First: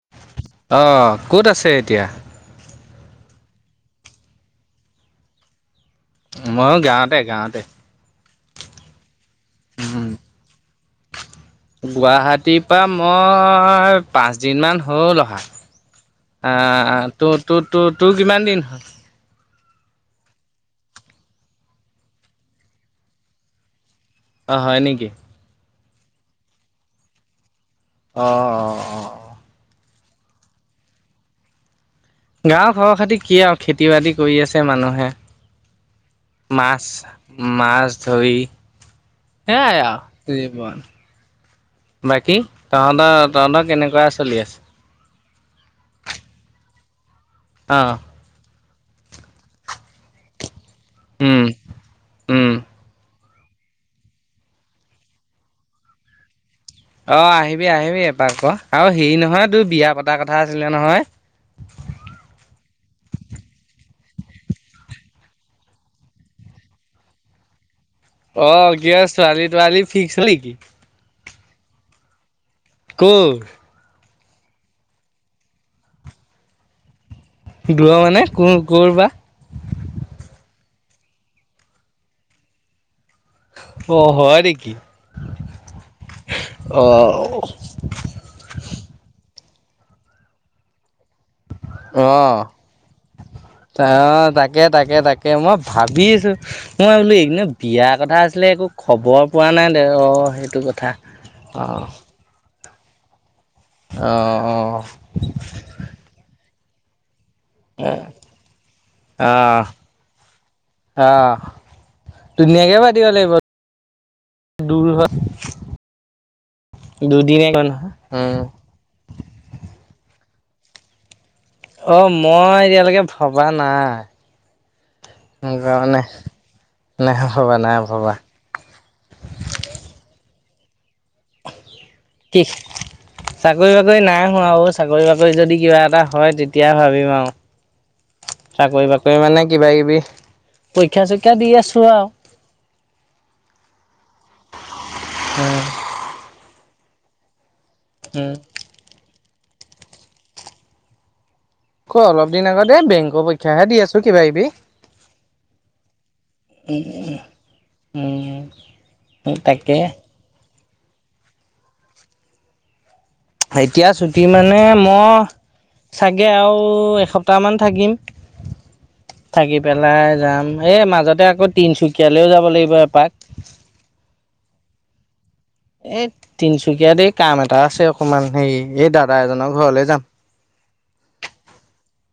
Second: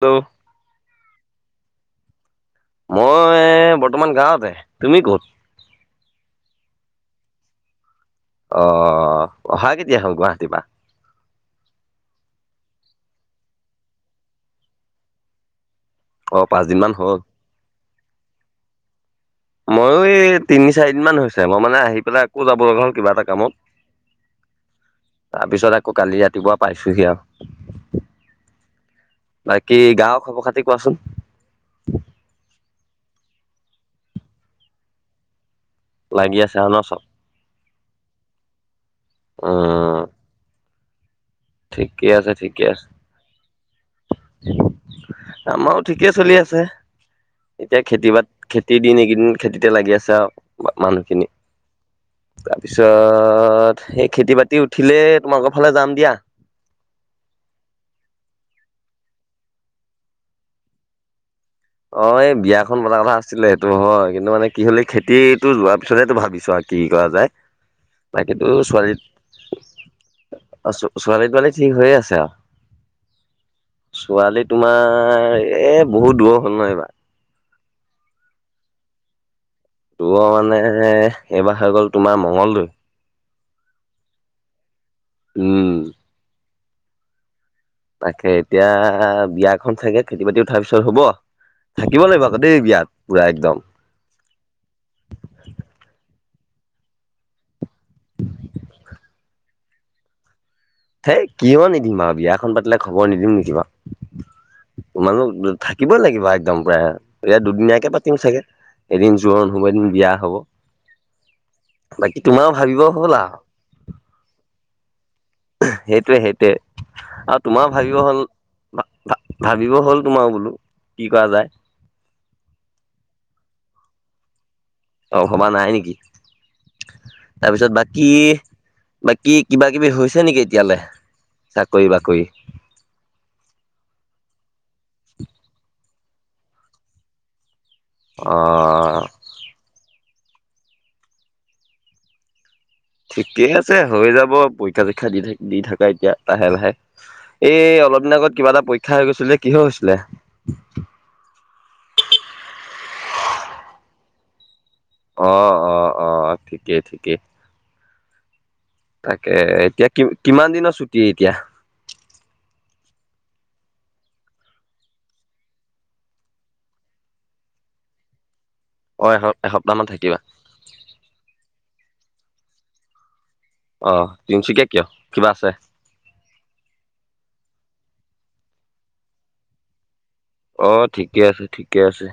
Hello অ' ক'ত আছে এতিয়া? মই বৰ্তমান গাঁৱতে, তুমি কত? ময়ো গাঁৱতে, গাঁৱতে। অ', অহা কেতিয়া উম, হ'ল গুৱাহাটীৰ পৰা? গুৱাহাটীৰ পৰা মই পাঁচ দিন মান হল অহা। [inaudible] পাঁচদিন মান আহ, হ'ল তোৰ তোৰ, তোৰ কিমান দিন ময়ো এই তিনি-চাৰিদিন মান হৈছে, মই মানে আহি পেলাই আকৌ যাব লগা হ'ল কিবা এটা কামত। অ' হয় নেকি? তাৰপিছত আকৌ কালি ৰাতিপুৱা পাইছোহি আৰু। অহ, অহ। বাকী গাঁৱৰ খবৰ-খাতি কোৱাচোন? গাঁৱৰ খবৰ-খাতি কি আৰু? খেতি-বাতি কৰি আছে মানুহে, লাগি আছে আৰু ন মাছ চব মাছ ধৰি সেইয়াই উম আৰু জীৱন। ঠিকে আছে বাকী ঠিকে আছে তহঁতৰ-তহঁতৰ কেনেকুৱা চলি আছে? আমাৰো ঠিকেই চলি আছে, এতিয়া অ', খেতি-বাতি খেতিৰ দিন এইকেইদিন খেতিতে লাগি আছে আও। মানুহখিনি, উম, উম। তাৰপিছত সেই খেতি-বাতি উঠিলে তোমালোকৰ ফালে যাম দিয়া। অঁ, আহিবি, আহিবি এপাক আকৌ, আৰু হেৰি নহয় তোৰ বিয়া পতা কথা আছিলে নহয়? অ' এই বিয়াখন পতা কথা আছিলে, সেইটো হয় কিন্তু মানে কি হলে খেতিটো যোৱাৰ পিছতহে ভাবিছো আও। কি কৰা যায়? বাকীতো অ', কি ছোৱালী কয়, ছোৱালী-তোৱালী ফিক্স হ'ল নেকি? ছোৱালী-তোৱালী ঠিক হৈয়ে আছে আৰু। ক'ৰ? ছোৱালী তোমাৰ এ বহুত দূৰৰ হ'ল নহয় এইবাৰ। [unintelligible] তোমাৰ মানে, এইবাৰ হৈ গ'ল তোমাৰ মঙ্গলদৈ। অ', হয় নেকি? উম'। অ'। তাকে এতিয়া বিয়াখন চাগে খেতি বাতি উঠাৰ পিছত হব অ'। থাকিব লাগিব আকৌ দেই বিয়াত পুৰা একদম অ তাকে তাকে তাকে মই ভাবি আছো মই বোলো এইনো বিয়া কথা আছিলে একো খবৰ পোৱা নাই দে অঁ সেইটো কথা হেই কিয় অ', নিদিম বাৰু বিয়াখন পাতিলে খবৰ নিদিম নেকি বাৰু অ', অ'। মানুহ থাকিবই লাগিব, একদম পোৰা। এতিয়া দুদিনীয়াকে পাতিম চাগে, এদিন জোৰণ হ'ব, এদিন বিয়া হব। আহ বাকী তোমাৰো ধুনীয়াকে ভাবিব পাতিব হ'ল লাগিব আৰু দূৰ হয়। সেইটোৱে সেইটোৱে আৰু দুদিনে গৈ তোমাৰ নহয় ভাবিব হ'ল। উম। ভা- ভা, ভাবিব হ'ল তোমাৰ বোলো কি কৰা যায়। অ', মই এতিয়ালৈকে ভবা নাই। অ', ভবা নাই নেকি? মানে নাই ভবা তাৰপিছত নাই বাকী ভবা বাকী, কিবা-কিবি হৈছে নেকি এতিয়ালৈ চাকৰি বাকৰি। ইছ্। চাকৰি বাকৰি নাই হোৱা অ', আৰু চাকৰি বাকৰি যদি কিবা এটা হয় তেতিয়া ভাবিম আৰু। অ'। চাকৰি-বাকৰি মানে কিবা-কিবি, পৰীক্ষা চৰক্ষা দি আছো আৰু। ঠিকেই আছে, হৈ যাব পৰীক্ষা-চৰীক্ষা দি উম। থাক। এতিয়া, লাহে-লাহে এই অলপ দিন আগত কিবা এটা [unintelligible] অ', অলপ দিন আগতে বেংকৰ পৰীক্ষাহে দি আছোঁ কিবা-কিবি। অ', অ', অ' ঠিকেই ঠিকেই। উম তাকেই তাকে এতিয়া, কিমান দিনৰ ছুটি এতিয়া। এতিয়া ছুটি মানে মই চাগে আৰু এসপ্তাহমান থাকিম। অ এস থাকি এসপ্তাহ মান পেলাই থাকিবা যাম, এ মাজতে আকৌ তিনিচুকীয়ালৈ ও যাব লাগিব এপাক। অ', তিনিচুকীয়া কিয়? কিবা আছে? এই তিনিচুকীয়াত এই কাম এটা আছে অকমান, হেৰি এই দাদা এজনৰ ঘৰলে যাম। অ', ঠিকে আছে, ঠিকে আছে,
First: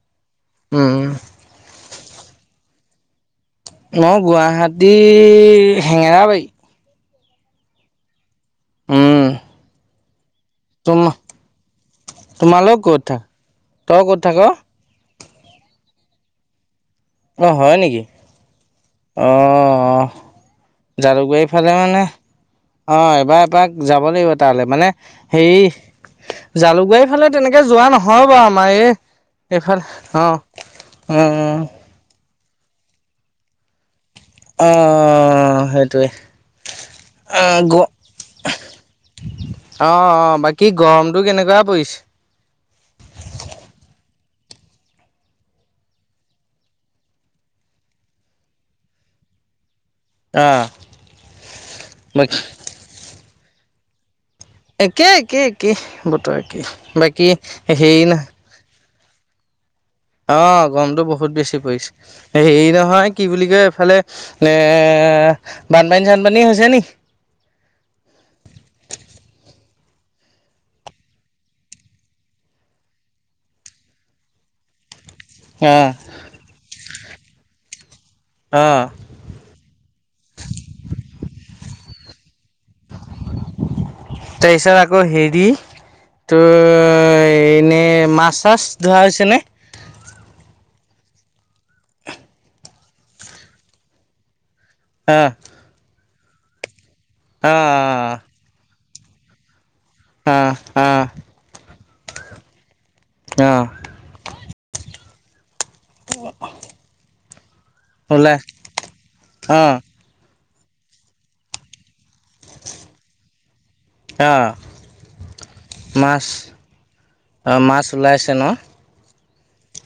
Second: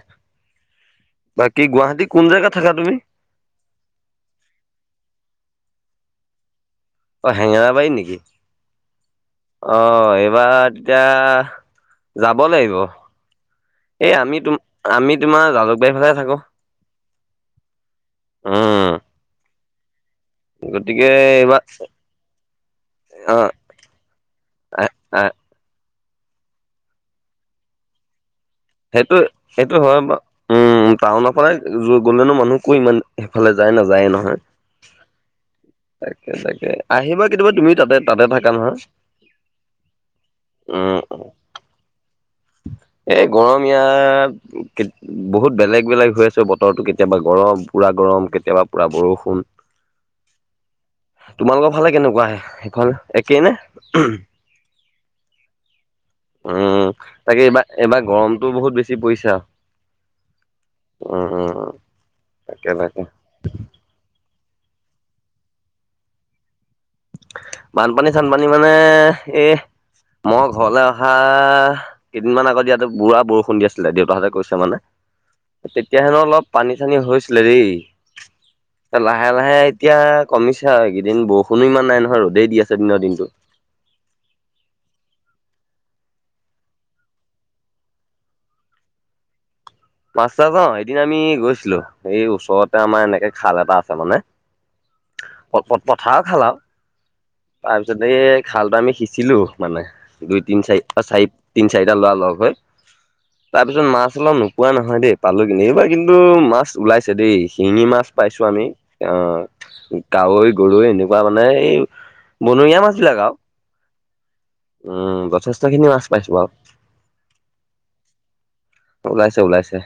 উম। বাকী গুৱাহাটীত কোন জেগাত থাকা তুমি? মই, গুৱাহাটীৰ হেঙেৰাবাৰীত অ', হেঙেৰাবাৰী নেকি? উম অ' এইবাৰ তোম তেতিয়া যাব লাগিব, তোমালোক ক'ত থাক তই এই ক'ত থাক আমি তোম আমি তোমাৰ জালুকবাৰীহে ফালে থাকোঁ। অ', হয় নেকি? উম অ', অ'। গতিকে এইবাৰ জালুকাৰীফালে মানে অ', এবাৰ এপাক যাব লাগিব তালে। মানে হেৰি জালুকবাৰী ফালে তেনেকে যোৱা নহ সেইটো, সেইটো হয়, অ বাৰু উম। উ টাউনৰ ফালে গ'লেনো মানুহ ক'ৰ ইমান সেইফালে যায়, নাযায় ন। অ'। সেইটোৱে তাকে তাকে, আহিবা অ কেতিয়াবা তুমি গ তাতে তাতে থাকা নহয়। অ অ বাকী উম গৰমটো কেনেকুৱা পৰিছে? এই গৰম ইয়াত বহুত বেলেগ বেলেগ হৈ আছে বতৰটো কেতিয়াবা গৰম পুৰা গৰম কেতিয়াবা পুৰা বৰষুণ। অ তোমালোকৰ ফালে কেনেকুৱা বাকী সেইখন একেই নে উমহ? একেই একেই একেই বতৰ একেই উম বাকী তাকে এইবাৰ হেৰি এইবাৰ ন গৰমতো বহুত বেছি পৰিছে আৱ। অ গৰমটো বহুত বেছি পৰিছে তাকে হেৰী তাকে নহয় কি বুলি কয় এইফালে নে বানপানী চানপানী হৈছে নি? বানপানী চানপানী মানে এহ মই ঘৰলে অহা কেইদিনমান আগত ইয়াতে পুৰা বৰষুণ দি আছিলে, দেউতাহঁতে কৈছে মানে। অ', তেতিয়া হেনো অলপ পানী চানী হৈছিলে দেই। অহ। লাহে লাহে এতিয়া কমিছে আৰু এইকেইদিন বৰষুণো ইমান নাই নহয়, ৰ'দে দি আছে দিনৰ দিনটো। তাৰপিছত আকৌ হেৰী তোৰ এনেই মাছ চাছ ধৰা হৈছেনে? মাছ চাছ অ এদিন আমি গৈছিলো এই ওচৰতে আমাৰ এনেকে খাল এটা আছে মানে অহ। প প পথাৰ খাল আৱ তাৰপিছতে অ', এই খালটো আমি সিঁচিলো মানে। দুই তিনি চাৰি অ চাৰি তিনি চাৰিটা ল'ৰা লগ হৈ অ', তাৰপিছত মাছ অলপ নোপোৱা নহয় দেই পালোঁ কিন্তু এইবাৰ কিন্তু মাছ ওলাইছে দেই। শিঙি মাছ ওলাই পাইছোঁ আমি অহ অ', কাৱৈ, গৰৈ এনেকুৱা মানে এই বনৰীয়া মাছ বিলাক আৱ, অ', উম যথেষ্টখিনি মাছ পাইছোঁ বাৰু। অঁ মাছ ওলাইছে ন'? ওলাইছে ওলাইছে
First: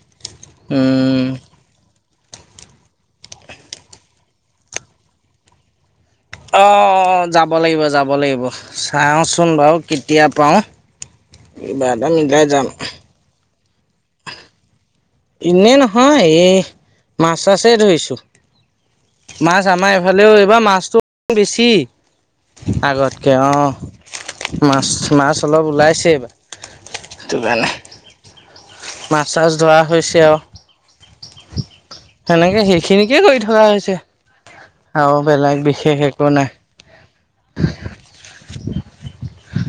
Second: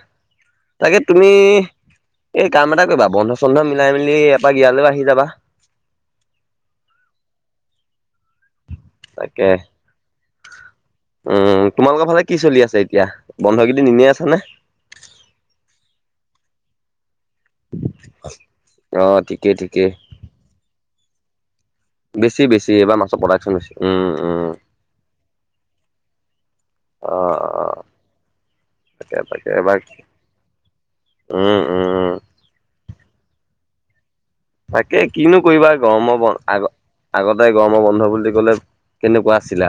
তাকে উম, তুমি এই কাম এটা কৰিবা বন্ধ চন্ধ মিলাই মেলি এপাক ইয়ালৈও আহি যাবা। অঁ যাব লাগিব যাব লাগিব। তাকে চাওঁচোন বাৰু কেতিয়া পাৰোঁ, উম কিবা তোমালোকৰ এটা ফালে কি মিলাই চলি যাম। আছে এতিয়া বন্ধ কেইদিন ইনেয়ে আছানে? ইনেয়ে নহয় এই মাছ চাছে ধৰিছো। অ ঠিকেই মাছ ঠিকেই আমাৰ এই ফালেও এইবাৰ মাছটো বেছি। বেছি বেছি এইবাৰ মাছৰ আগতকে অ প্ৰডাকচন বেছি, উম উম। মাছ মাছ অলপ ওলাইছে এইবাৰ। অ সেইটো অ কাৰণে তাকে মাছ তাকে চাছ এবাৰ ধৰা হৈছে আৱ। উম উম। সেনেকে সেইখিনিকে কৰি থকা হৈছে। তাকে আৰু কিনো বেলেগ কৰিবা বিশেষ গৰম একো ব নাই আগ আগতে গৰম বন্ধ বুলি ক'লে কেনেকুৱা আছিলে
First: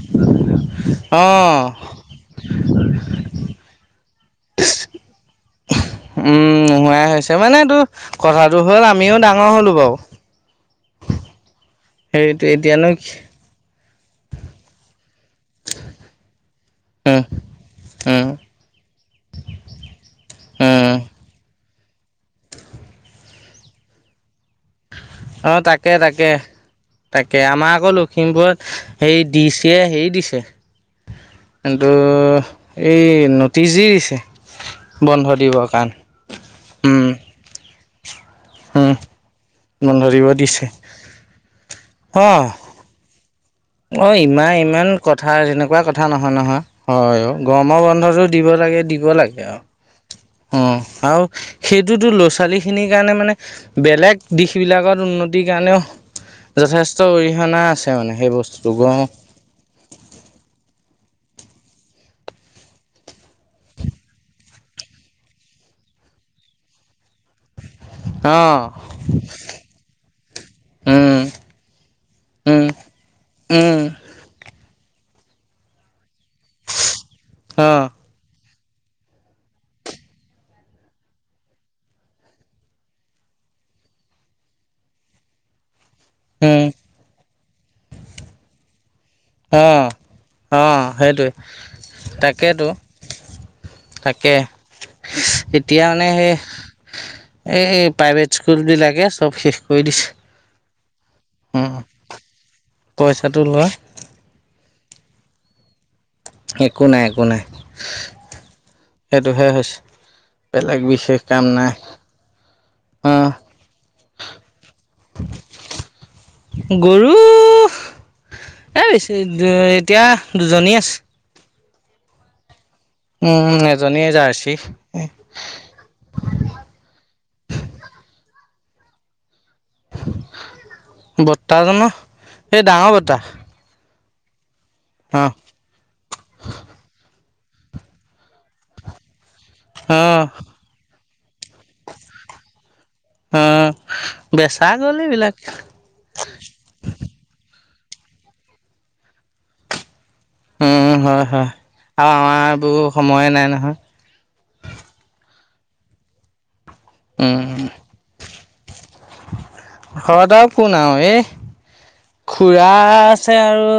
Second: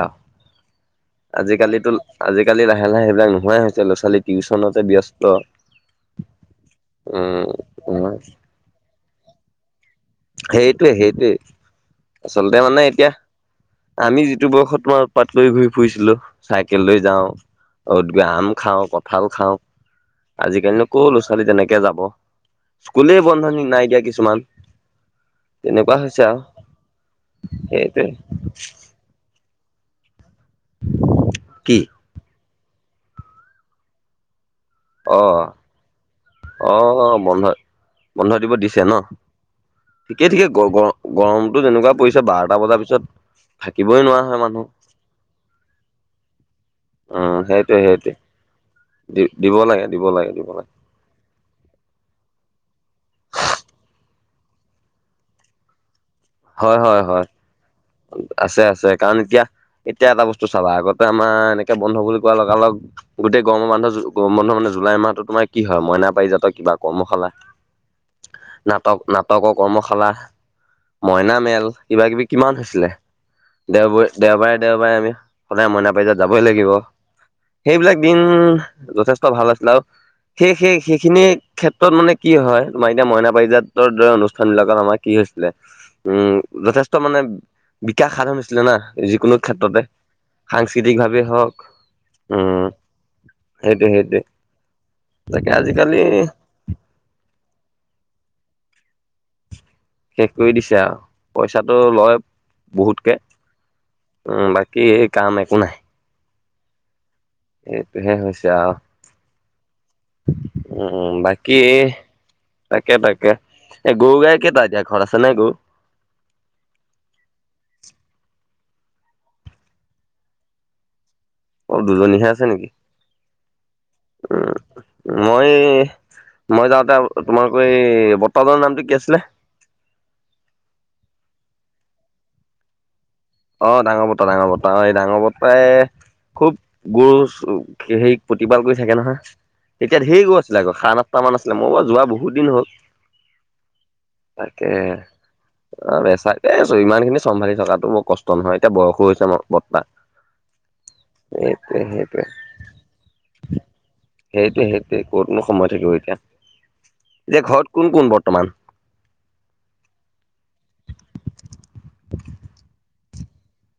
অ আৱ আজিকালিটো আজিকালি লাহে লাহে সেইবিলাক নোহোৱাই হৈছে ল'ৰা ছোৱালী টিউচনতে ব্যস্ত। উম নোহোৱাই হৈছে উম মানে এইটো উম কথাটো হ'ল আমিও ডাঙৰ হ'লো বাৰু। সেইটোৱে সেইটোৱে সেইটো আচলতে মানে এতিয়ানো এতিয়া আমি যিটো বয়সত তোমাৰ উৎপাত কৰি ঘূৰি ফুৰিছিলো। চাইকেল লৈ উম যাওঁ। ক'ৰবাত গৈ উম আম খাওঁ কঁঠাল খাওঁ। আজিকালিনো উম ক' ল'ৰা ছোৱালী তেনেকে যাব। স্কুলে বন্ধ নি নাই দিয়া কিছুমান। অঁ তাকে তেনেকুৱা হৈছে তাকে আৰু তাকে আমাৰ আকৌ সেইটোৱে। লখিমপুৰত হেৰি দি ছিয়ে হেৰি দিছে কি? কিন্তু এই নটিচ দি দিছে বন্ধ অ', দিবৰ কাৰণে উম অ', বন্ধ বন্ধ দিব দিছে ন উম বন্ধ দিব ঠিকে ঠিকে গ দিছে গ গৰমটো যেনেকুৱা পৰিছে বাৰটা বজাৰ পিছত থাকিবই অহ নোৱাৰা হয় ইমান মানুহ। ইমান কথা তেনেকুৱা কথা নহয় নহয় হয় অ উম, গৰম সেইটোৱে সেইটোৱে বন্ধতো দিব লাগে দিব লাগে দি-দিব আৰু দিব লাগে দিব লাগে। উম আৰু সেইটোতো ল'ৰা ছোৱালী খিনিৰ কাৰণে মানে বেলেগ দিশ বিলাকত উন্নতিৰ কাৰণেও হয়, যথেষ্ট হয়, হয়, অৰিহণা আছে মানে সেই বস্তু আছে আছে কাৰণ এতিয়া এতিয়া এটা বস্তু চাবা আগতে আমাৰ এনেকে বন্ধ বুলি কোৱা লগালগ গোটেই গৰমৰ বন্ধত গৰমৰ বন্ধ মানে জুলাই মাহতো তোমাৰ কি হয় মইনা পাৰিজাতৰ কিবা কৰ্মশালা অ নাটক নাটকৰ কৰ্মশালা উম মইনা মেল কিবা কিবি কিমান উম হৈছিলে উম দেওবাই দেওবাই দেওবাই আমি সদায় মইনা পাৰিজাত যাবই লাগিব অ সেইবিলাক দিন যথেষ্ট ভাল আছিলে আৰু সেই সেই সেইখিনিয়ে ক্ষেত্ৰত মানে কি হয় তোমাৰ এতিয়া মইনা পাৰিজাতৰ দৰে অনুষ্ঠান বিলাকত আমাৰ কি হৈছিলে উম যথেষ্ট মানে বিকাশ সাধন হৈছিলে না যিকোনো অ ক্ষেত্ৰতে অ সাংস্কৃতিক ভাৱে সেইটোৱে হওঁক উম তাকেতো সেইটোৱে সেইটোৱে তাকে তাকে এতিয়া আজিকালি। মানে সেই এই প্ৰাইভেট স্কুল বিলাকে চব শেষ কৰি দিছে। শেষ কৰি দিছে আও উম, পইচাটো লয় বহুতকে পইচাটো লয় উম বাকী এই কাম একো নাই। একো নাই একো নাই। এইটোহে হৈছে আও সেইটোহে হৈছে। বেলেগ উম বিশেষ কাম বাকী নাই তাকে তাকে অ', এ গৰু গায় কেইটা এতিয়া ঘৰত আছে গৰু গৰুৰু এ বেছি এতিয়া দুজনী আছে। অহ দুজনীহে আছে নেকি। উম এজনী যাৰ্চি উম মই মই যাওঁতে তোমালোকৰ এই বৰ্তাজনৰ নামটো কি আছিলে বৰ্তাজনৰ এই ডাঙৰ বট্ৰা অহ ডাঙৰ বট্ৰই ডাঙৰ বট্ৰা অ এই ডাঙৰ বট্ৰাই খুব গৰু হেৰি প্ৰতিপাল কৰি থাকে নহয় তেতিয়া ঢেৰ অ', গৰু আছিলে আকৌ সাত আ আঠটো মান আছিলে মই বাৰু যোৱা বহুত দিন হ'ল অ', তাকে বেচা গ'ল এইবিলাক অহ বেচাকে আছো ইমান খিনি চম্ভালি থকাটো মোৰ কষ্ট নহয় এতিয়া বয়সো হৈছে মই বট্ৰা উম হয় হয় আৰু আমাৰ বোৰ সময়ে নাই নহয় সেইটোৱে সেইটোৱে ক'তনো সময় থাকিব এতিয়া এতিয়া উম, ঘৰত কোন কোন বৰ্তমান। ঘৰত আও কোনও এ খুড়া আছে আৰু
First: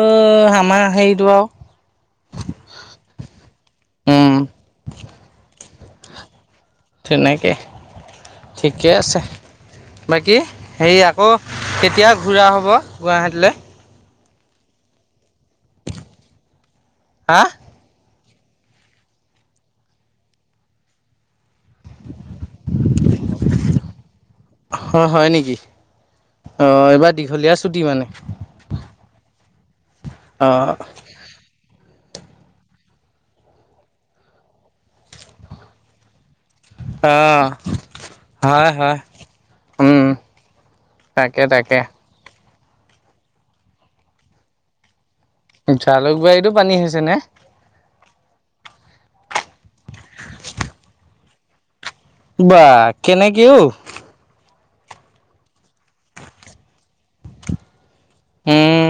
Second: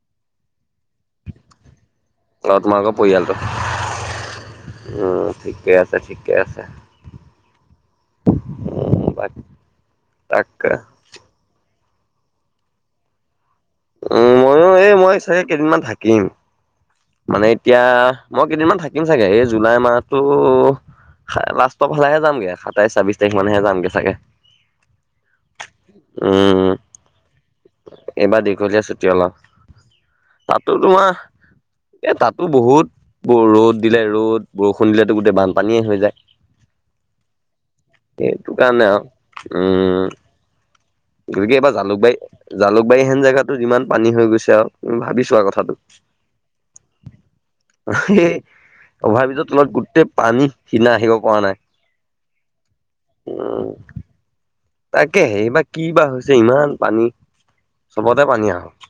আমাৰ হেৰিটো আও অহ তোমাল উম পৰিয়ালটো উম ঠিকে আছে ঠিকে আছে তেনেকে ঠিকে উম আছে বাক বাকী তাক হেৰিয়া অহ কেতিয়া ঘূৰা হ'ব গুৱাহাটীলে উম মইয়ো এই মই চাগে কেইদিনমান থাকিম হা মানে এতিয়া মই কেইদিনমান থাকিম চাগে এই জুলাই মাহতো লাষ্ট পালেগে যামে সাতাইছ ছাব্বিছ তাৰিখ মানহে যাম গে চাগে অহ হয় নেকি উম অহ এইবাৰ দীঘলীয়া ছুটি মানে। এইবাৰ দীঘলীয়া ছুটি হ'ল আঔ অ তাতটো তোমাৰ। এ তাতো বহুত ৰ'দ দিলে ৰ'দ বৰষুণ দিলেতো গোটেই বানপানীয়ে হৈ যায়। অ সেইটো হয় কাৰণে হয় আৰু উম। তাকে গতিকে এইবাৰ তাকে জালুকবাৰী জালুকবাৰীহেন জেগাতো যিমান পানী হৈ গৈছে আৰু তুমি ভাবিছা কথাটো। জালুক বাৰীতো পানী হৈছে নে? এই অভাৰ ব্ৰীজৰ তলত গোটেই পানী সিদিনা আহিব পৰা নাই। বা কেনেকে ও তাকেহে এইবাৰ কি বা হৈছে ইমান পানী। চবতে পানী আঔ উম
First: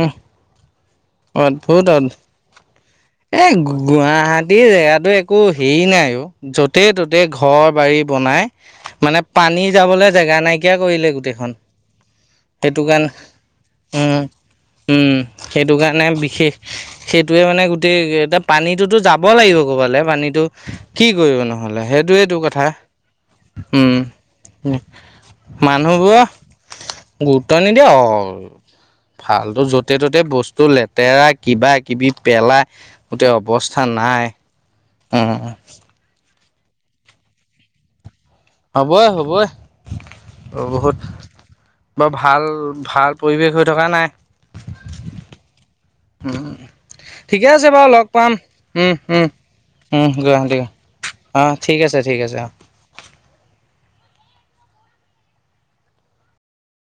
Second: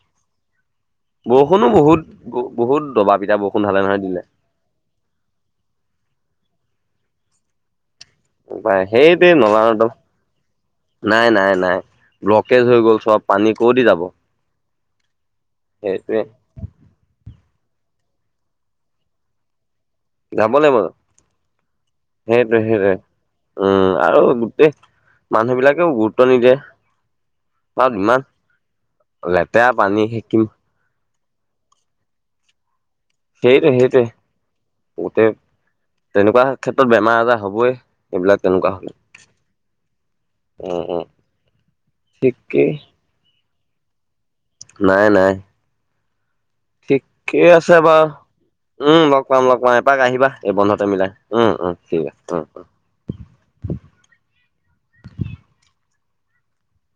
বৰষুণো অদ্ভুত বহুত অদ্ভুত বহুত দবা পিটা এ বৰষুণ ঢালে নহয় দিলে। গুৱাহাটীৰ দেখাটো একো হেৰি নাই ও য'তে ত'তে ঘৰ বাৰী। বনাই উপায় মানে সেইটোৱে নলা পানী নৰ্দমা যাবলৈ জেগা নাইকিয়া কৰিলে নাই নাই গোটেইখন। নাই। ব্লকেজ হৈ সেইটো গল চব পানী ক দি যাব। ওম সেইটো কাৰণে সেইটোৱে বিশেষ। সেইটোৱেই মানে গোটেই এতিয়া পানীটোতো যাব লাগিব কৰবালে। পানীতো যাব লাগিব কি কৰিব নহ'লে সেইটোৱেইটো সেইটোৱে কথা। সেইটোৱে। উম আৰু গোটেই ম মানুহ বিলাকেও গুৰুত্ব মানুহবোৰ নিদিয়ে গুৰুত্ব বা নিদিয়া ইমান হ'ল ফালতো লেতেৰা য'তে পানী ত'তে শিকিম বস্তু তেৰা কিবা কিবি পেলাই গোটেই অৱস্থা নাই। গোতেই উম তেনেকুৱা ক্ষেত্ৰত বেমাৰ আজাৰ হবই এইবিলাক বোকা। হ'বই হ'বই। উম, উম, বহুত বৰ ভাল ঠিকেই ভাল পৰিৱেশ হৈ থকা নাই। নাই নাই। ওমহো ঠিকে আছে বাৰু লগ পাম উম লগ উম পাম লগ পাম এপাক উম আহিবা এই গুৱাহাটী গলে। বন্ধতে মিলাই অ উম উম ঠিক আছে ঠিক আছে উম অ।